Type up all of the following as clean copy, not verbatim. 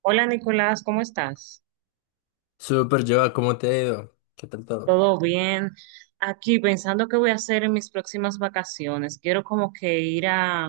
Hola, Nicolás, ¿cómo estás? Súper, Joa, ¿cómo te ha ido? ¿Qué tal todo? ¿Todo bien? Aquí pensando qué voy a hacer en mis próximas vacaciones. Quiero como que ir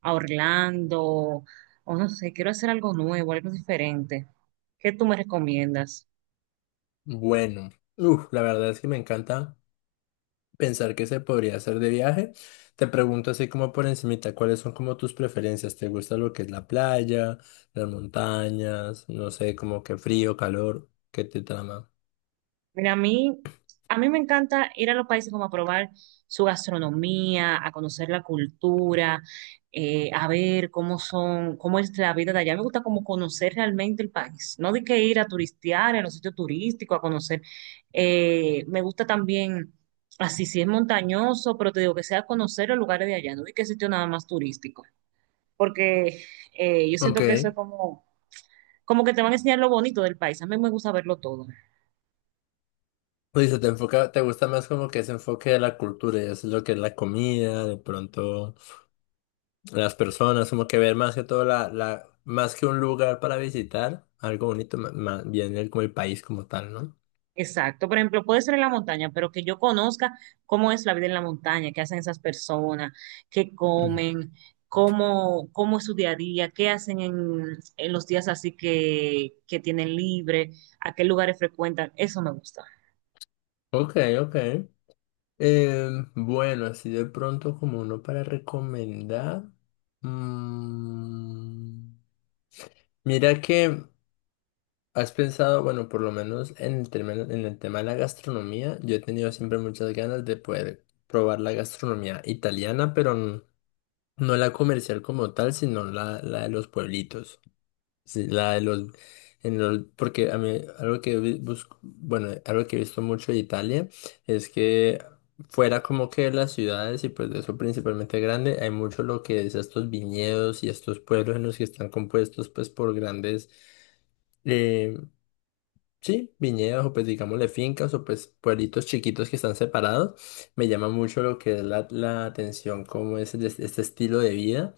a Orlando o no sé, quiero hacer algo nuevo, algo diferente. ¿Qué tú me recomiendas? Bueno, la verdad es que me encanta pensar que se podría hacer de viaje. Te pregunto así como por encimita, ¿cuáles son como tus preferencias? ¿Te gusta lo que es la playa, las montañas, no sé, como que frío, calor, qué te trama? Mira, a mí me encanta ir a los países como a probar su gastronomía, a conocer la cultura, a ver cómo son, cómo es la vida de allá. Me gusta como conocer realmente el país. No de que ir a turistear en los sitios turísticos, a conocer. Me gusta también, así si es montañoso, pero te digo que sea conocer los lugares de allá, no de que sitio nada más turístico. Porque yo Ok, siento que eso es como, como que te van a enseñar lo bonito del país. A mí me gusta verlo todo. pues se te enfoca, te gusta más como que ese enfoque de la cultura y eso es lo que es la comida, de pronto. Las personas, como que ver más que todo la, más que un lugar para visitar, algo bonito, más bien el, como el país como tal, ¿no? Exacto, por ejemplo, puede ser en la montaña, pero que yo conozca cómo es la vida en la montaña, qué hacen esas personas, qué Mm. comen, cómo es su día a día, qué hacen en los días así que tienen libre, a qué lugares frecuentan, eso me gusta. Ok, ok. Eh, bueno, así de pronto como uno para recomendar. mm, mira que has pensado, bueno, por lo menos en en el tema de la gastronomía, yo he tenido siempre muchas ganas de poder probar la gastronomía italiana, pero no la comercial como tal, sino la de los pueblitos. Sí, la de los, en los, porque a mí algo que busco, bueno, algo que he visto mucho de Italia es que fuera como que de las ciudades y pues de eso principalmente grande, hay mucho lo que es estos viñedos y estos pueblos en los que están compuestos pues por grandes, eh, sí, viñedos o pues digámosle fincas o pues pueblitos chiquitos que están separados. Me llama mucho lo que es la atención, cómo es este estilo de vida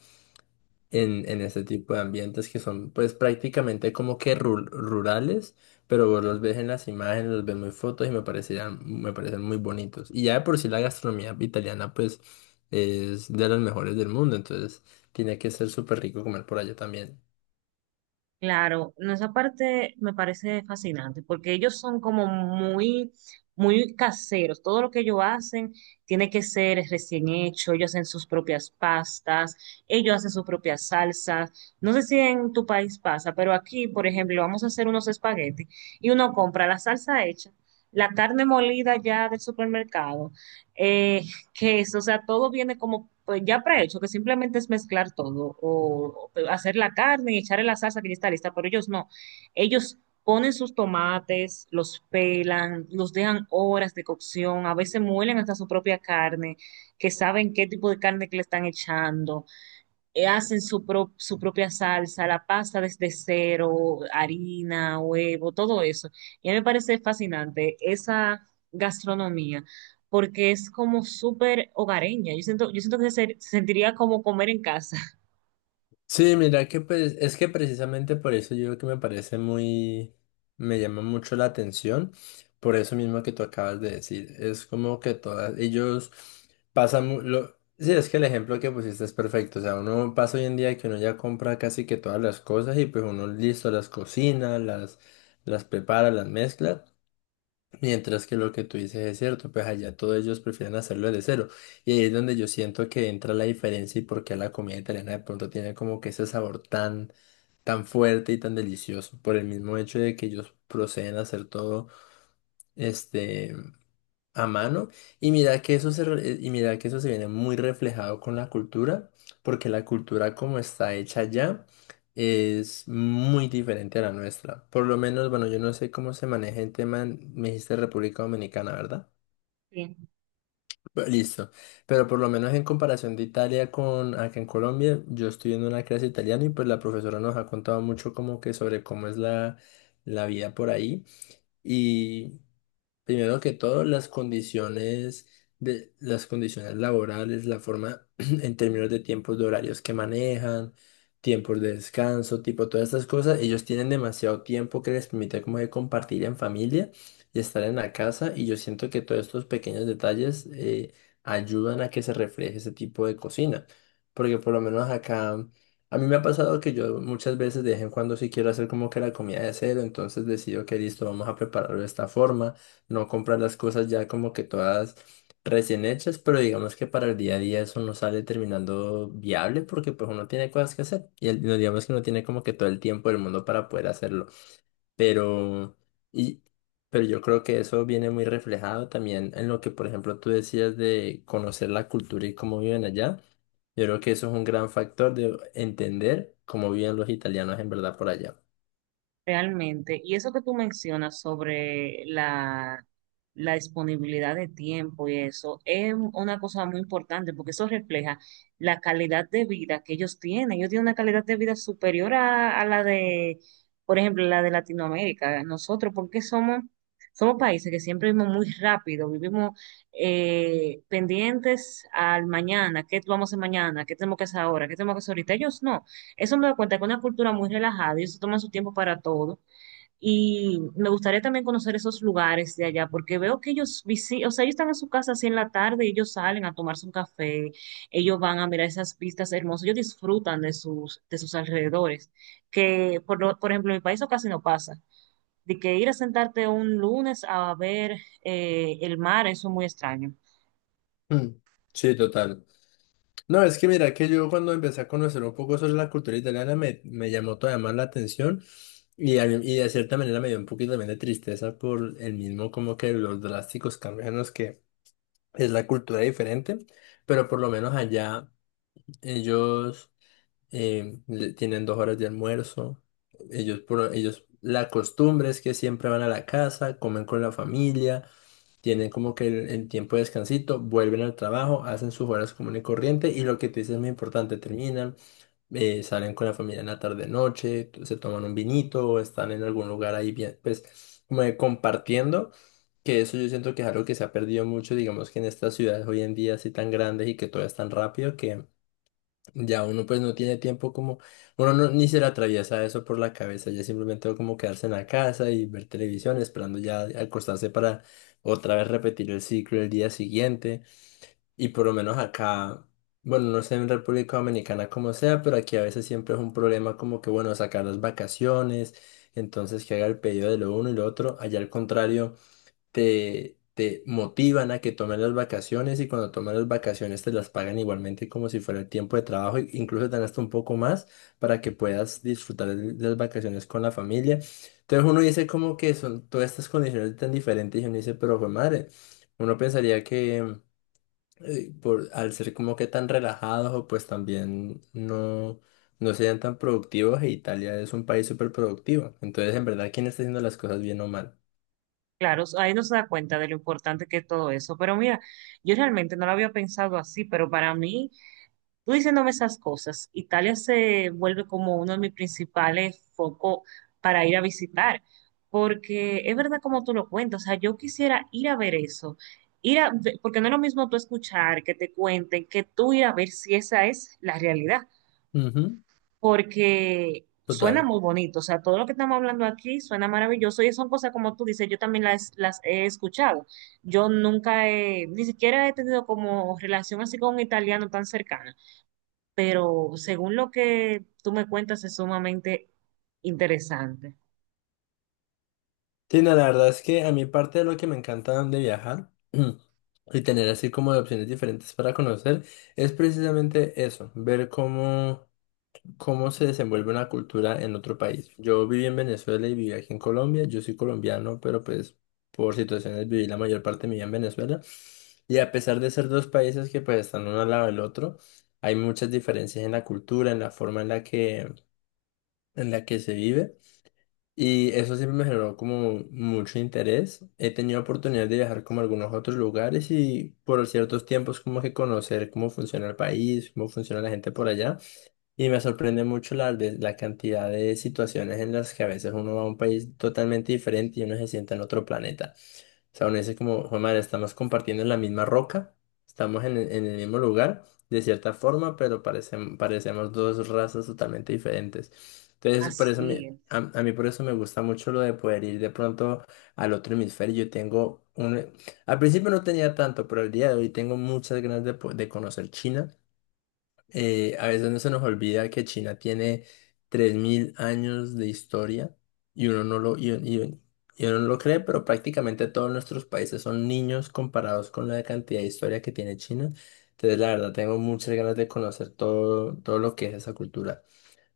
en este tipo de ambientes que son pues prácticamente como que rurales, pero vos los ves en las imágenes, los ves muy fotos y me parecen muy bonitos. Y ya de por sí la gastronomía italiana pues es de las mejores del mundo, entonces tiene que ser súper rico comer por allá también. Claro, no, esa parte me parece fascinante porque ellos son como muy caseros. Todo lo que ellos hacen tiene que ser recién hecho. Ellos hacen sus propias pastas, ellos hacen sus propias salsas. No sé si en tu país pasa, pero aquí, por ejemplo, vamos a hacer unos espaguetis y uno compra la salsa hecha, la carne molida ya del supermercado, eh, queso, o sea, todo viene como pues, ya prehecho, que simplemente es mezclar todo o hacer la carne y echarle la salsa que ya está lista, pero ellos no, ellos ponen sus tomates, los pelan, los dejan horas de cocción, a veces muelen hasta su propia carne, que saben qué tipo de carne que le están echando. Hacen su propia salsa, la pasta desde cero, harina, huevo, todo eso. Y a mí me parece fascinante esa gastronomía, porque es como súper hogareña. Yo siento que se sentiría como comer en casa. Sí, mira que pues es que precisamente por eso yo que me parece muy, me llama mucho la atención, por eso mismo que tú acabas de decir, es como que todas, ellos pasan, sí, es que el ejemplo que pusiste es perfecto, o sea, uno pasa hoy en día que uno ya compra casi que todas las cosas y pues uno listo las cocina, las prepara, las mezcla. Mientras que lo que tú dices es cierto, pues allá todos ellos prefieren hacerlo de cero. Y ahí es donde yo siento que entra la diferencia y por qué la comida italiana de pronto tiene como que ese sabor tan, tan fuerte y tan delicioso. Por el mismo hecho de que ellos proceden a hacer todo, este a mano, y mira que y mira que eso se viene muy reflejado con la cultura, porque la cultura como está hecha ya es muy diferente a la nuestra. Por lo menos, bueno, yo no sé cómo se maneja el tema, me dijiste República Dominicana, ¿verdad? Listo, pero por lo menos en comparación de Italia con acá en Colombia, yo estoy en una clase de italiano y pues la profesora nos ha contado mucho como que sobre cómo es la vida por ahí. Primero que todo, las condiciones de las condiciones laborales, la forma en términos de tiempos de horarios que manejan, tiempos de descanso, tipo todas estas cosas, ellos tienen demasiado tiempo que les permite como que compartir en familia y estar en la casa, y yo siento que todos estos pequeños detalles ayudan a que se refleje ese tipo de cocina, porque por lo menos acá a mí me ha pasado que yo muchas veces de vez en cuando sí quiero hacer como que la comida de cero, entonces decido que listo, vamos a prepararlo de esta forma, no comprar las cosas ya como que todas recién hechas, pero digamos que para el día a día eso no sale terminando viable porque pues uno tiene cosas que hacer y no digamos que uno tiene como que todo el tiempo del mundo para poder hacerlo, pero y pero yo creo que eso viene muy reflejado también en lo que por ejemplo tú decías de conocer la cultura y cómo viven allá. Yo creo que eso es un gran factor de entender cómo viven los italianos en verdad por allá. Realmente, y eso que tú mencionas sobre la disponibilidad de tiempo y eso, es una cosa muy importante porque eso refleja la calidad de vida que ellos tienen. Ellos tienen una calidad de vida superior a la de, por ejemplo, la de Latinoamérica. Nosotros, porque somos países que siempre vivimos muy rápido, vivimos pendientes al mañana, qué vamos a hacer mañana, qué tenemos que hacer ahora, qué tenemos que hacer ahorita. Ellos no. Eso me da cuenta que es una cultura muy relajada, ellos se toman su tiempo para todo. Y me gustaría también conocer esos lugares de allá, porque veo que ellos visitan, o sea, ellos están en su casa así en la tarde y ellos salen a tomarse un café, ellos van a mirar esas vistas hermosas, ellos disfrutan de de sus alrededores, que por ejemplo en mi país eso casi no pasa. De que ir a sentarte un lunes a ver el mar, eso es muy extraño. Mm, Sí, total. No, es que mira que yo cuando empecé a conocer un poco sobre la cultura italiana me llamó todavía más la atención y, a- mí y de cierta manera me dio un poquito también de tristeza por el mismo como que los drásticos cambios en los que es la cultura diferente, pero por lo menos allá ellos tienen 2 horas de almuerzo, ellos la costumbre es que siempre van a la casa, comen con la familia, tienen como que el tiempo de descansito, vuelven al trabajo, hacen sus horas común y corriente, y lo que te dices es muy importante, terminan, salen con la familia en la tarde noche, se toman un vinito o están en algún lugar ahí bien, pues como de compartiendo, que eso yo siento que es algo que se ha perdido mucho, digamos que en estas ciudades hoy en día así tan grandes y que todo es tan rápido que... Ya uno pues no tiene tiempo como, uno no, ni se le atraviesa eso por la cabeza, ya simplemente como quedarse en la casa y ver televisión esperando ya acostarse para otra vez repetir el ciclo el día siguiente. Y por lo menos acá, bueno, no sé en República Dominicana como sea, pero aquí a veces siempre es un problema como que, bueno, sacar las vacaciones, entonces que haga el pedido de lo uno y lo otro. Allá al contrario te motivan a que tomes las vacaciones, y cuando tomas las vacaciones te las pagan igualmente como si fuera el tiempo de trabajo, e incluso te dan hasta un poco más para que puedas disfrutar de las vacaciones con la familia. Entonces uno dice como que son todas estas condiciones tan diferentes y uno dice, pero fue madre, uno pensaría que al ser como que tan relajados o pues también no... no sean tan productivos, e Italia es un país súper productivo. Entonces, en verdad, ¿quién está haciendo las cosas bien o mal? Claro, ahí no se da cuenta de lo importante que es todo eso. Pero mira, yo realmente no lo había pensado así, pero para mí tú diciéndome esas cosas, Italia se vuelve como uno de mis principales focos para ir a visitar, porque es verdad como tú lo cuentas, o sea, yo quisiera ir a ver eso, porque no es lo mismo tú escuchar, que te cuenten, que tú ir a ver si esa es la realidad, Ujú. porque suena Total. muy bonito, o sea, todo lo que estamos hablando aquí suena maravilloso y son cosas como tú dices, yo también las he escuchado, yo nunca he, ni siquiera he tenido como relación así con un italiano tan cercana, pero según lo que tú me cuentas es sumamente interesante. Sí, no, la verdad es que a mí parte de lo que me encanta de viajar y tener así como de opciones diferentes para conocer es precisamente eso, ver cómo, cómo se desenvuelve una cultura en otro país. Yo viví en Venezuela y viví aquí en Colombia, yo soy colombiano, pero pues por situaciones viví la mayor parte de mi vida en Venezuela, y a pesar de ser dos países que pues están uno al lado del otro, hay muchas diferencias en la cultura, en la forma en la que se vive. Y eso siempre me generó como mucho interés. He tenido oportunidad de viajar como a algunos otros lugares y por ciertos tiempos como que conocer cómo funciona el país, cómo funciona la gente por allá. Y me sorprende mucho la cantidad de situaciones en las que a veces uno va a un país totalmente diferente y uno se siente en otro planeta. O sea, uno dice como, "Jue madre, estamos compartiendo la misma roca, estamos en el mismo lugar, de cierta forma, pero parecemos dos razas totalmente diferentes. Entonces, Así es. a mí por eso me gusta mucho lo de poder ir de pronto al otro hemisferio. Yo tengo un... Al principio no tenía tanto, pero el día de hoy tengo muchas ganas de, de conocer China. A veces no se nos olvida que China tiene 3000 años de historia, y uno no lo, y- y- uno no lo cree, pero prácticamente todos nuestros países son niños comparados con la cantidad de historia que tiene China. Entonces, la verdad, tengo muchas ganas de conocer todo, todo lo que es esa cultura.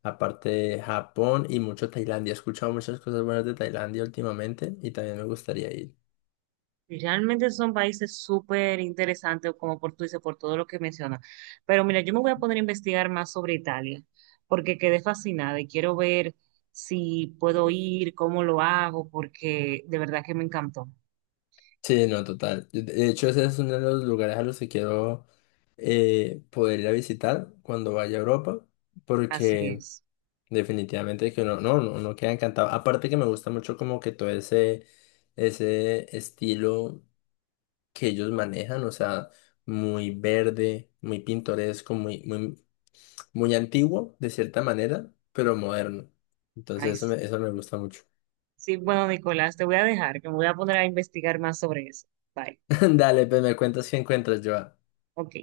Aparte de Japón, y mucho Tailandia. He escuchado muchas cosas buenas de Tailandia últimamente y también me gustaría ir. Y realmente son países súper interesantes, como por tú dices, por todo lo que mencionas. Pero mira, yo me voy a poner a investigar más sobre Italia, porque quedé fascinada y quiero ver si puedo ir, cómo lo hago, porque de verdad que me encantó. Sí, no, total. De hecho, ese es uno de los lugares a los que quiero poder ir a visitar cuando vaya a Europa, Así porque es. definitivamente que uno, no, no, uno queda encantado. Aparte que me gusta mucho como que todo ese, ese estilo que ellos manejan, o sea, muy verde, muy pintoresco, muy antiguo de cierta manera, pero moderno. Entonces Ay, sí, eso me gusta mucho. sí, bueno, Nicolás, te voy a dejar, que me voy a poner a investigar más sobre eso. Bye. Dale, pues me cuentas qué encuentras, Joa. Ok.